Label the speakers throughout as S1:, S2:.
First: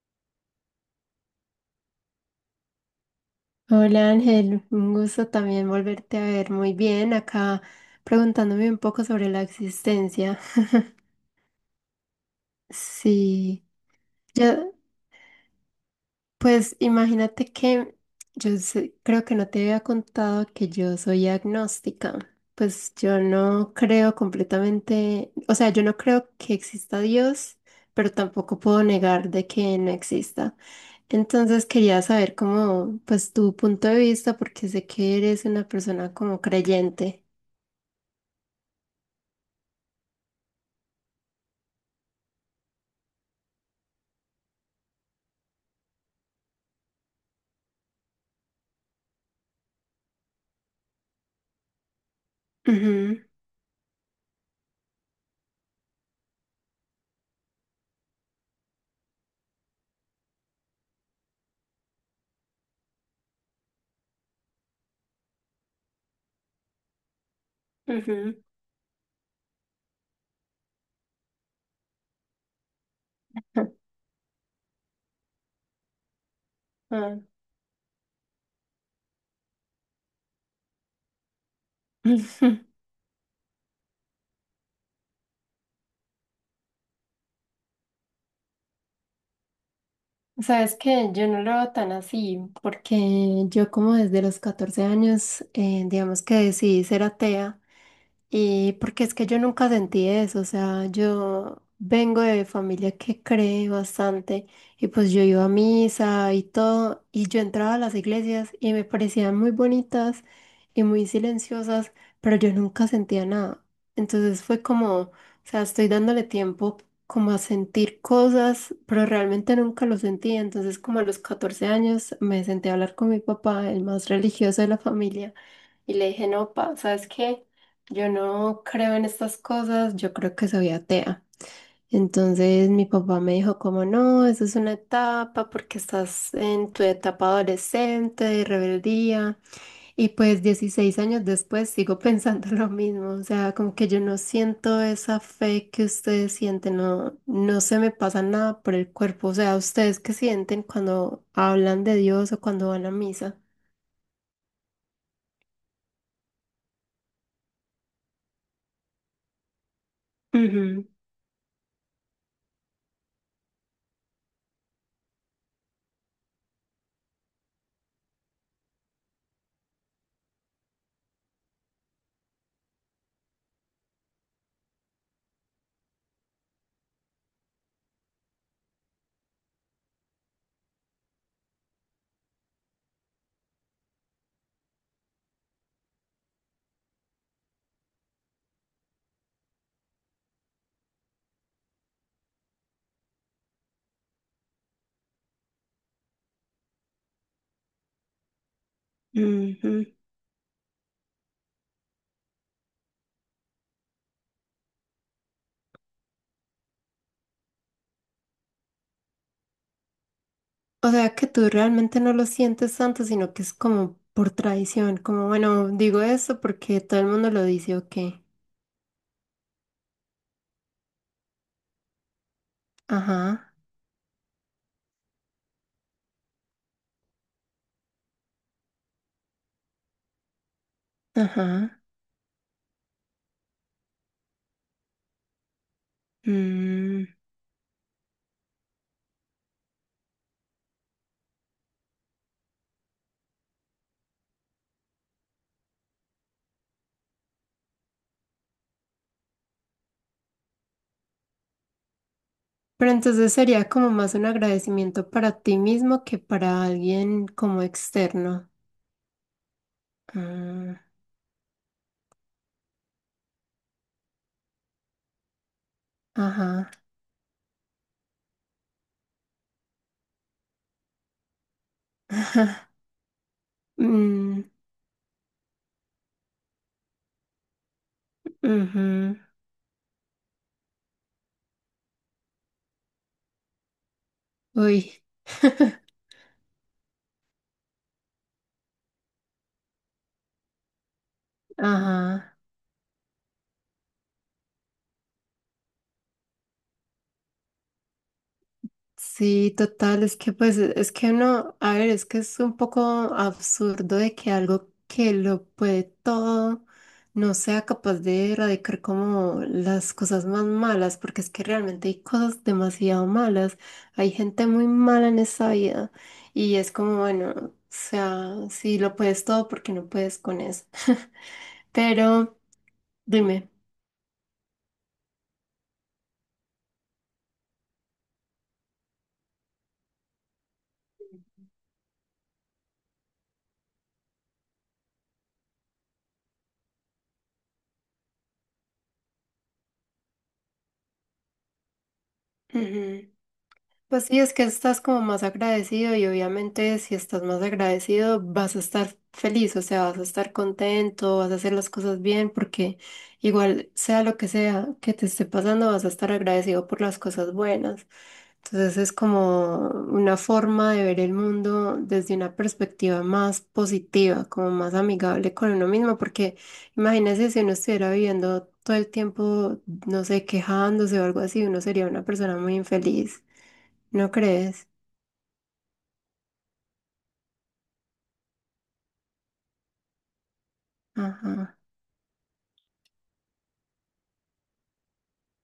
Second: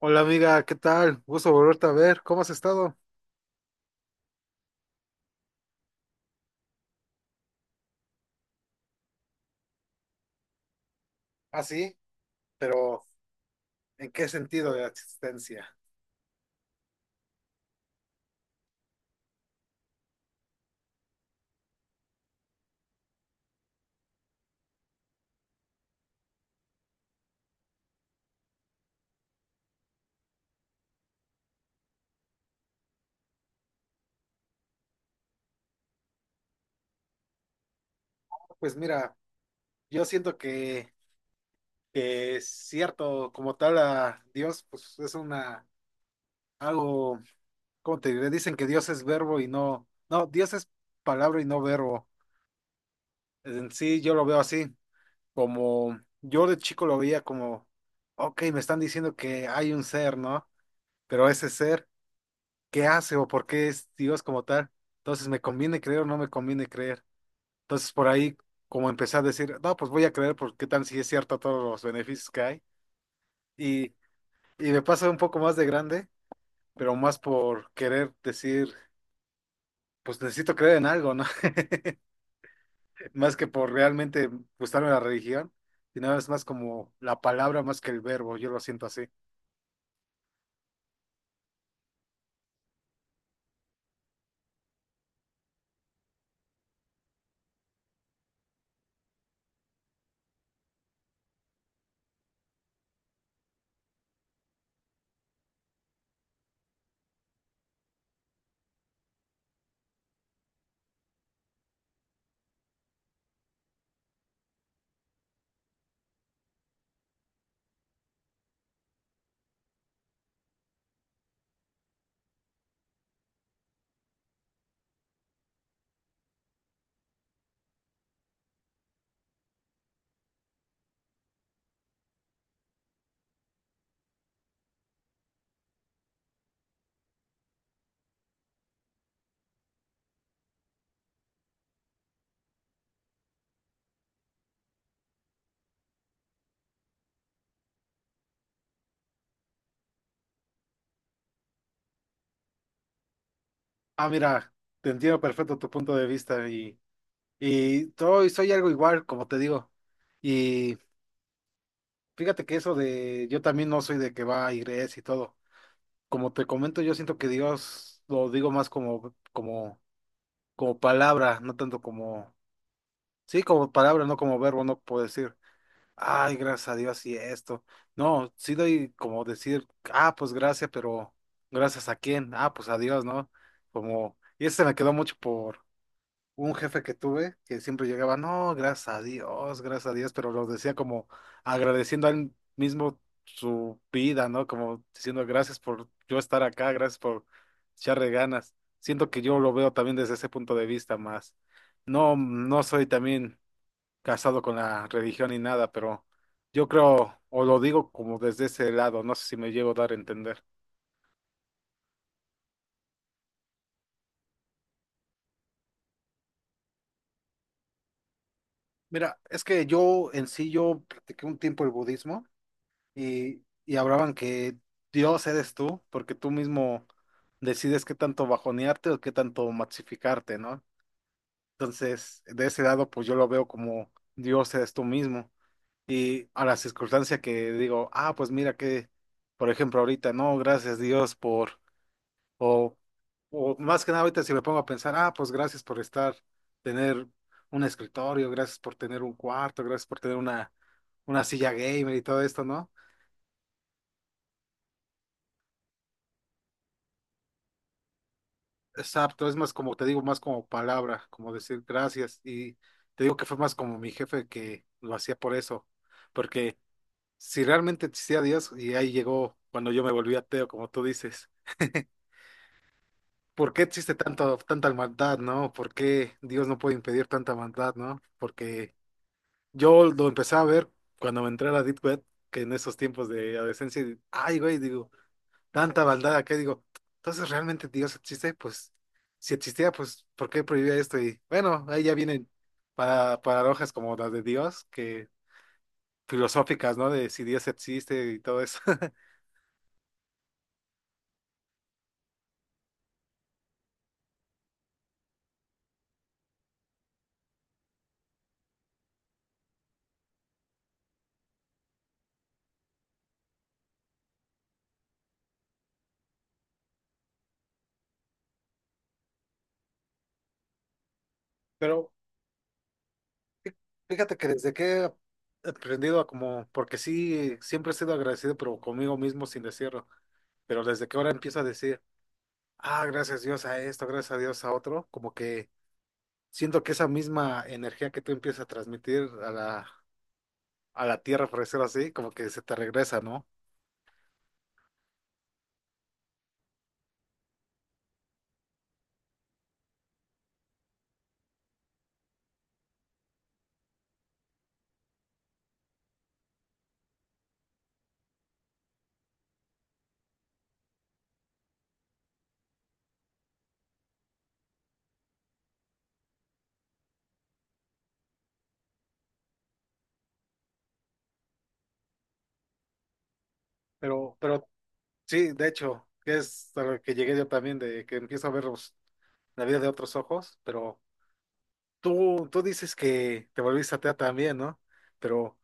S1: Hola amiga, ¿qué tal? Gusto volverte a ver. ¿Cómo has estado?
S2: Hola Ángel, un gusto también volverte a ver. Muy bien, acá preguntándome un poco sobre la existencia.
S1: Ah, sí, pero
S2: Sí,
S1: ¿en qué sentido
S2: yo,
S1: de la existencia?
S2: pues imagínate que creo que no te había contado que yo soy agnóstica. Pues yo no creo completamente, o sea, yo no creo que exista Dios, pero tampoco puedo negar de que no exista. Entonces quería saber cómo, pues tu punto de vista, porque sé que eres una persona como creyente.
S1: Pues mira, yo siento que es cierto, como tal a Dios, pues es una, algo, ¿cómo te diré? Dicen que Dios es verbo y no, Dios es palabra y no verbo.
S2: Ujú,
S1: En sí, yo lo veo así, como yo de chico lo veía como, ok, me están diciendo que hay un ser, ¿no? Pero ese ser qué hace o por qué es Dios como tal. Entonces, ¿me conviene creer o no me conviene creer? Entonces, por ahí,
S2: ujú,
S1: como empecé a decir, no, pues voy a creer porque qué tal si es cierto todos los beneficios que hay. Y, y me pasa un poco más de grande, pero más
S2: ajá.
S1: por querer decir, pues necesito creer en algo, ¿no? Más que por realmente gustarme la religión, sino es más como la palabra más que el verbo, yo lo siento así.
S2: Sabes que yo no lo veo tan así, porque yo como desde los 14 años, digamos que decidí ser atea. Y porque es que yo nunca sentí eso, o sea, yo vengo de familia que cree bastante y pues yo iba a misa y todo y yo entraba a las iglesias y me parecían muy bonitas y muy silenciosas, pero yo nunca sentía nada. Entonces fue como, o sea, estoy dándole tiempo como a sentir cosas, pero realmente nunca lo sentía. Entonces como a los 14 años me senté a hablar con mi papá, el más religioso de la familia, y le dije, no, pa, ¿sabes qué? Yo no creo en estas cosas, yo creo que soy atea. Entonces mi papá me dijo como no, eso es una etapa porque estás en tu etapa adolescente de rebeldía. Y pues 16 años después sigo pensando lo mismo, o sea, como que yo no siento esa fe que ustedes sienten, no, no se me pasa nada por el cuerpo, o sea, ustedes qué sienten cuando hablan de Dios o cuando van a misa.
S1: Ah, mira, te entiendo perfecto tu punto de vista y soy algo igual, como te digo. Y
S2: Ujú,
S1: fíjate que eso de yo también no soy de que va a iglesia y todo. Como te comento, yo siento que Dios lo digo más como palabra, no tanto como sí, como palabra, no como verbo, no puedo decir, ay, gracias a Dios y esto. No, sí doy como decir, ah, pues gracias, pero ¿gracias a quién? Ah, pues a Dios, ¿no? Como y ese me quedó mucho por un jefe que tuve que siempre llegaba, no, gracias a Dios, pero lo decía como agradeciendo a él mismo su vida, ¿no? Como diciendo, gracias por yo estar acá, gracias por echarle ganas. Siento que yo lo veo
S2: ujú.
S1: también desde ese punto de vista más. No, no soy también casado con la religión ni nada, pero yo creo, o lo digo como desde ese lado, no sé si me llego a dar a entender.
S2: O sea que tú realmente no lo sientes tanto, sino que es como por tradición, como bueno, digo eso porque todo el mundo lo dice o qué.
S1: Mira, es que yo en sí, yo practiqué un tiempo el budismo. y,
S2: Ajá,
S1: y hablaban que Dios eres tú, porque tú mismo decides qué tanto bajonearte o qué tanto maxificarte, ¿no?
S2: ajá.
S1: Entonces, de ese lado, pues yo lo veo como Dios eres tú mismo. Y a la
S2: Mm.
S1: circunstancia que digo, ah, pues mira que, por ejemplo, ahorita, no, gracias Dios por, o, o más que nada ahorita si me pongo a pensar, ah, pues gracias por estar, tener un escritorio, gracias por tener un cuarto, gracias por tener una silla gamer y todo esto, ¿no?
S2: Pero entonces sería como más un agradecimiento para ti mismo que para alguien como externo.
S1: Exacto, es más como, te digo, más como
S2: Mm,
S1: palabra, como decir gracias. Y te digo que fue más como mi jefe que lo hacía por eso. Porque
S2: ajá.
S1: si realmente existía Dios, y ahí llegó cuando yo me volví ateo, como tú dices, ¿por qué existe tanto,
S2: Mm,
S1: tanta maldad, no? ¿Por qué Dios no puede impedir tanta maldad, no? Porque
S2: ujú.
S1: yo lo empecé a ver cuando me entré a la Deep Web, que en esos tiempos de adolescencia, y- ay, güey, digo
S2: Uy.
S1: tanta maldad acá, digo, entonces realmente Dios existe, pues si existía, pues ¿por qué prohibía esto? Y bueno, ahí ya vienen
S2: Ajá.
S1: paradojas como las de Dios, que filosóficas, ¿no? De si Dios existe y todo eso.
S2: Sí, total, es que pues es que uno, a ver, es que es un poco absurdo de que algo que lo puede todo no sea capaz de erradicar como las cosas más malas, porque es que realmente hay cosas demasiado malas, hay gente muy mala en esta vida y es como, bueno, o sea, si lo puedes todo, porque no puedes con eso?
S1: Pero
S2: Pero dime.
S1: fí- Fíjate que desde que he aprendido a como, porque sí, siempre he sido agradecido, pero conmigo mismo sin decirlo, pero desde que ahora empiezo a decir, ah, gracias Dios a esto, gracias a Dios a otro, como que siento que esa misma energía que tú empiezas a transmitir a la tierra, por decirlo así, como que se te regresa, ¿no?
S2: Pues sí, es que estás como más agradecido y obviamente si estás más agradecido vas a estar feliz, o sea, vas a estar contento, vas a hacer las cosas bien, porque igual sea lo que sea que te esté pasando, vas a estar agradecido por las cosas buenas. Entonces es como una forma de ver el mundo desde una perspectiva más positiva, como más amigable con uno mismo, porque imagínese si uno estuviera viviendo todo el tiempo, no sé, quejándose o algo así, uno sería una persona muy infeliz. ¿No
S1: Pero
S2: crees?
S1: sí, de hecho, que es a lo que llegué yo también, de que empiezo a la vida de otros ojos, pero
S2: Ajá.
S1: tú dices que te volviste atea también, ¿no? Pero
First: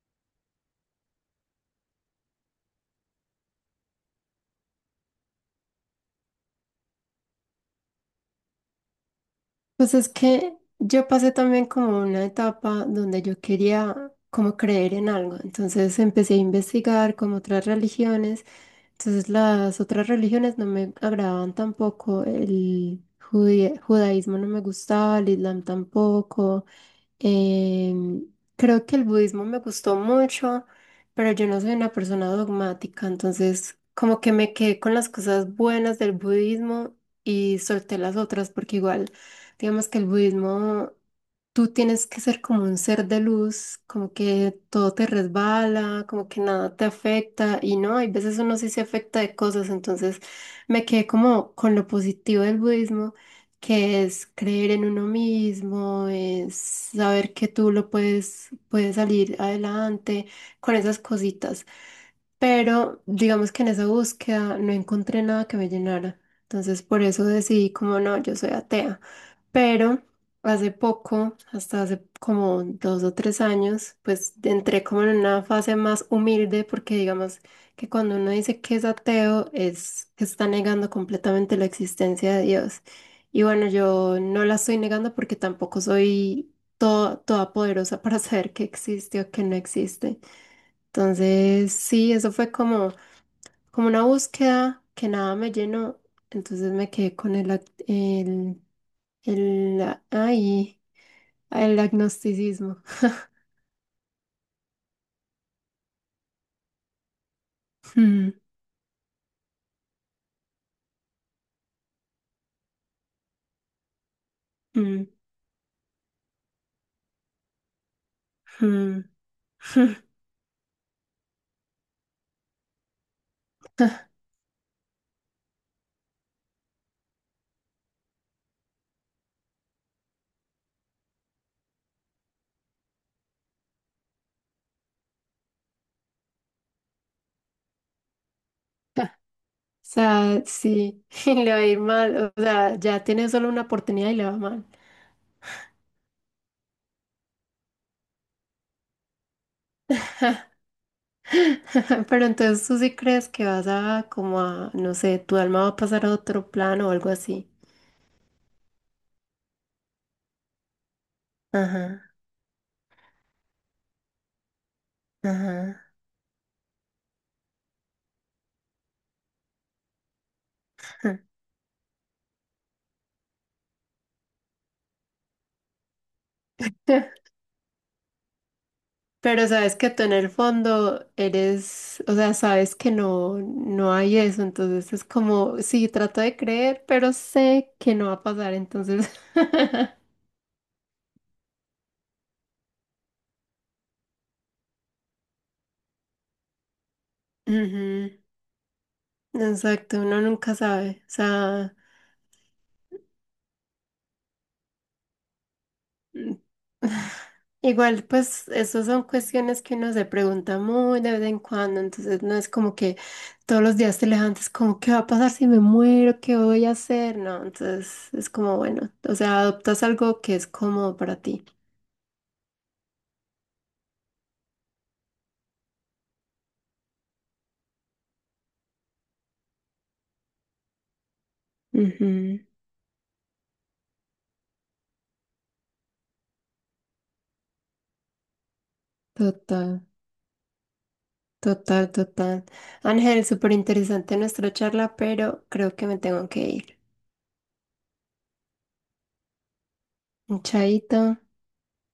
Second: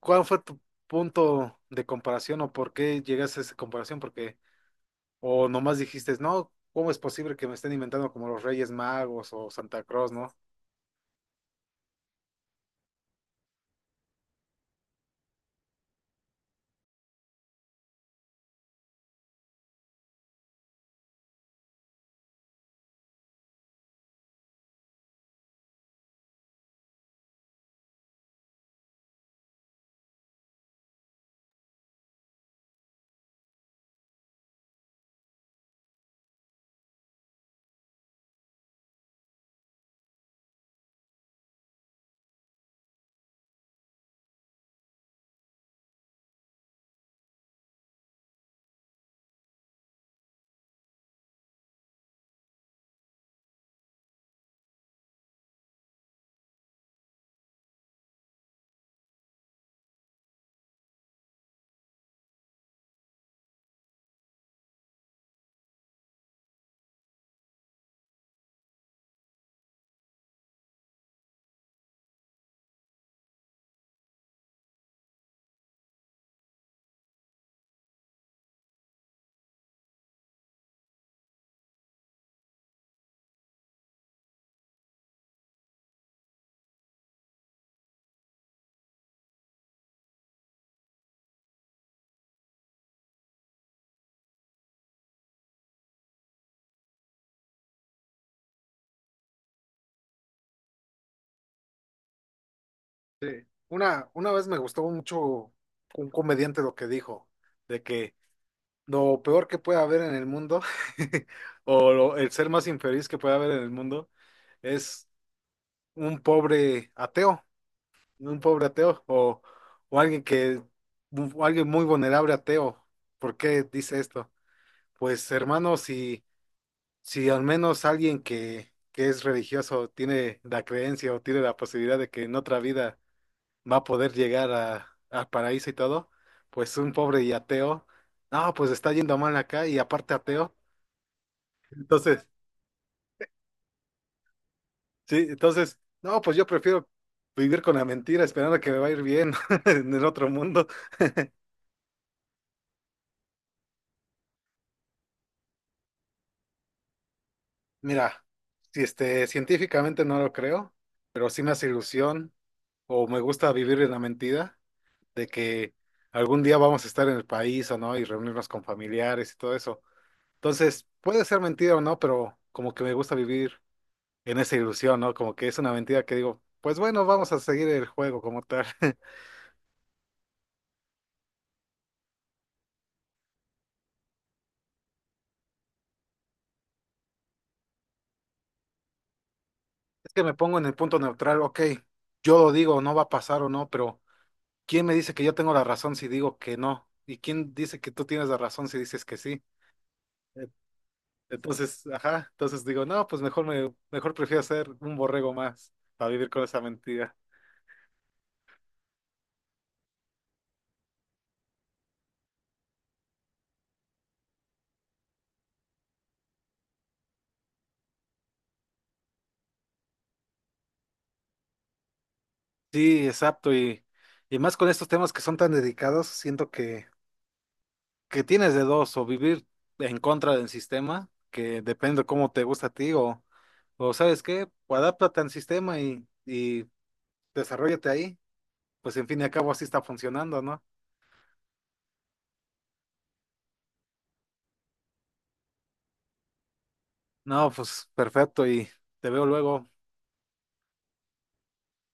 S1: ¿cuál fue tu punto de comparación o por qué llegaste a esa comparación? Porque, o nomás dijiste, no, ¿cómo es posible que me estén inventando como los Reyes Magos o Santa
S2: Pues es
S1: Claus, ¿no?
S2: que yo pasé también como una etapa donde yo quería como creer en algo. Entonces empecé a investigar como otras religiones. Entonces las otras religiones no me agradaban tampoco. El judaísmo no me gustaba, el islam tampoco. Em, Creo que el budismo me gustó mucho, pero yo no soy una persona dogmática, entonces como que me quedé con las cosas buenas del budismo y solté las otras, porque igual, digamos que el budismo, tú tienes que ser como un ser de luz, como que todo te resbala, como que nada te afecta, y no, hay veces uno sí se afecta de cosas, entonces me quedé como con lo positivo del budismo que es creer en uno mismo, es saber que tú lo puedes, puedes salir adelante con esas cositas. Pero digamos que en esa búsqueda no encontré nada que me llenara. Entonces por eso decidí como no, yo soy atea. Pero hace poco, hasta hace como 2 o 3 años, pues entré como en una fase más humilde porque digamos que cuando uno dice que es ateo es que está negando completamente la existencia de Dios. Y bueno, yo no la estoy negando porque tampoco soy toda poderosa para saber qué existe o qué no existe. Entonces, sí, eso fue como, como una búsqueda que nada me llenó. Entonces me quedé con el, ac- el, ay, el agnosticismo.
S1: Una vez me gustó mucho un comediante lo que dijo, de que
S2: Mm,
S1: lo peor que puede haber en el mundo, o el ser más infeliz que puede haber en el mundo,
S2: mm,
S1: es un pobre ateo, un pobre ateo,
S2: mm.
S1: o alguien que, o alguien muy vulnerable ateo. ¿Por qué dice esto? Pues hermano, si al menos alguien que es religioso tiene la creencia o tiene la posibilidad de que en otra vida va a poder llegar al paraíso y todo, pues un pobre y ateo, no, pues está yendo mal acá y
S2: O
S1: aparte
S2: sea,
S1: ateo.
S2: sí, le va a ir
S1: Entonces,
S2: mal. O sea, ya tiene solo una oportunidad y le va mal.
S1: sí, entonces, no, pues yo prefiero vivir con la mentira esperando que me va a ir bien en el otro mundo.
S2: Pero entonces tú sí crees que vas a como a, no sé, tu alma va a pasar a otro plano o algo así.
S1: Mira, si este, científicamente no lo creo, pero sí me hace
S2: Ajá,
S1: ilusión o me gusta vivir en la mentira de que
S2: ajá.
S1: algún día vamos a estar en el país o no y reunirnos con familiares y todo eso. Entonces, puede ser mentira o no, pero como que me gusta vivir en esa ilusión, ¿no? Como que es una mentira que digo, pues bueno, vamos a seguir el juego como tal.
S2: Pero sabes que tú en el fondo eres, o sea, sabes que no, no hay eso, entonces es como, sí, trato de creer, pero sé que no va a pasar, entonces.
S1: Es que me pongo en el punto neutral, ok, yo lo digo, no va a pasar o no, pero ¿quién me dice que yo tengo la razón si digo que no? ¿Y quién dice que tú
S2: Ujú.
S1: tienes la razón si dices que sí?
S2: Exacto, uno
S1: Eh,
S2: nunca sabe, o sea,
S1: Entonces, ajá, entonces digo, no, pues mejor prefiero ser un borrego más para vivir con esa mentira.
S2: igual, pues, esas son cuestiones que uno se pregunta muy de vez en cuando, entonces no es como que todos los días te levantes como, ¿qué va a pasar si me muero? ¿Qué voy a hacer? No, entonces es como, bueno, o sea, adoptas algo que es cómodo para ti.
S1: Sí, exacto, y más con estos temas que son tan dedicados, siento que tienes de dos, o vivir en contra del sistema, que depende de cómo te
S2: Ujú.
S1: gusta a ti, o ¿sabes qué? O adáptate al sistema y desarróllate ahí pues en fin y al cabo así está
S2: Total,
S1: funcionando, ¿no?
S2: total, total. Ángel, súper interesante nuestra charla, pero creo que me tengo que ir.
S1: No, pues perfecto y te veo luego.
S2: Un chaito.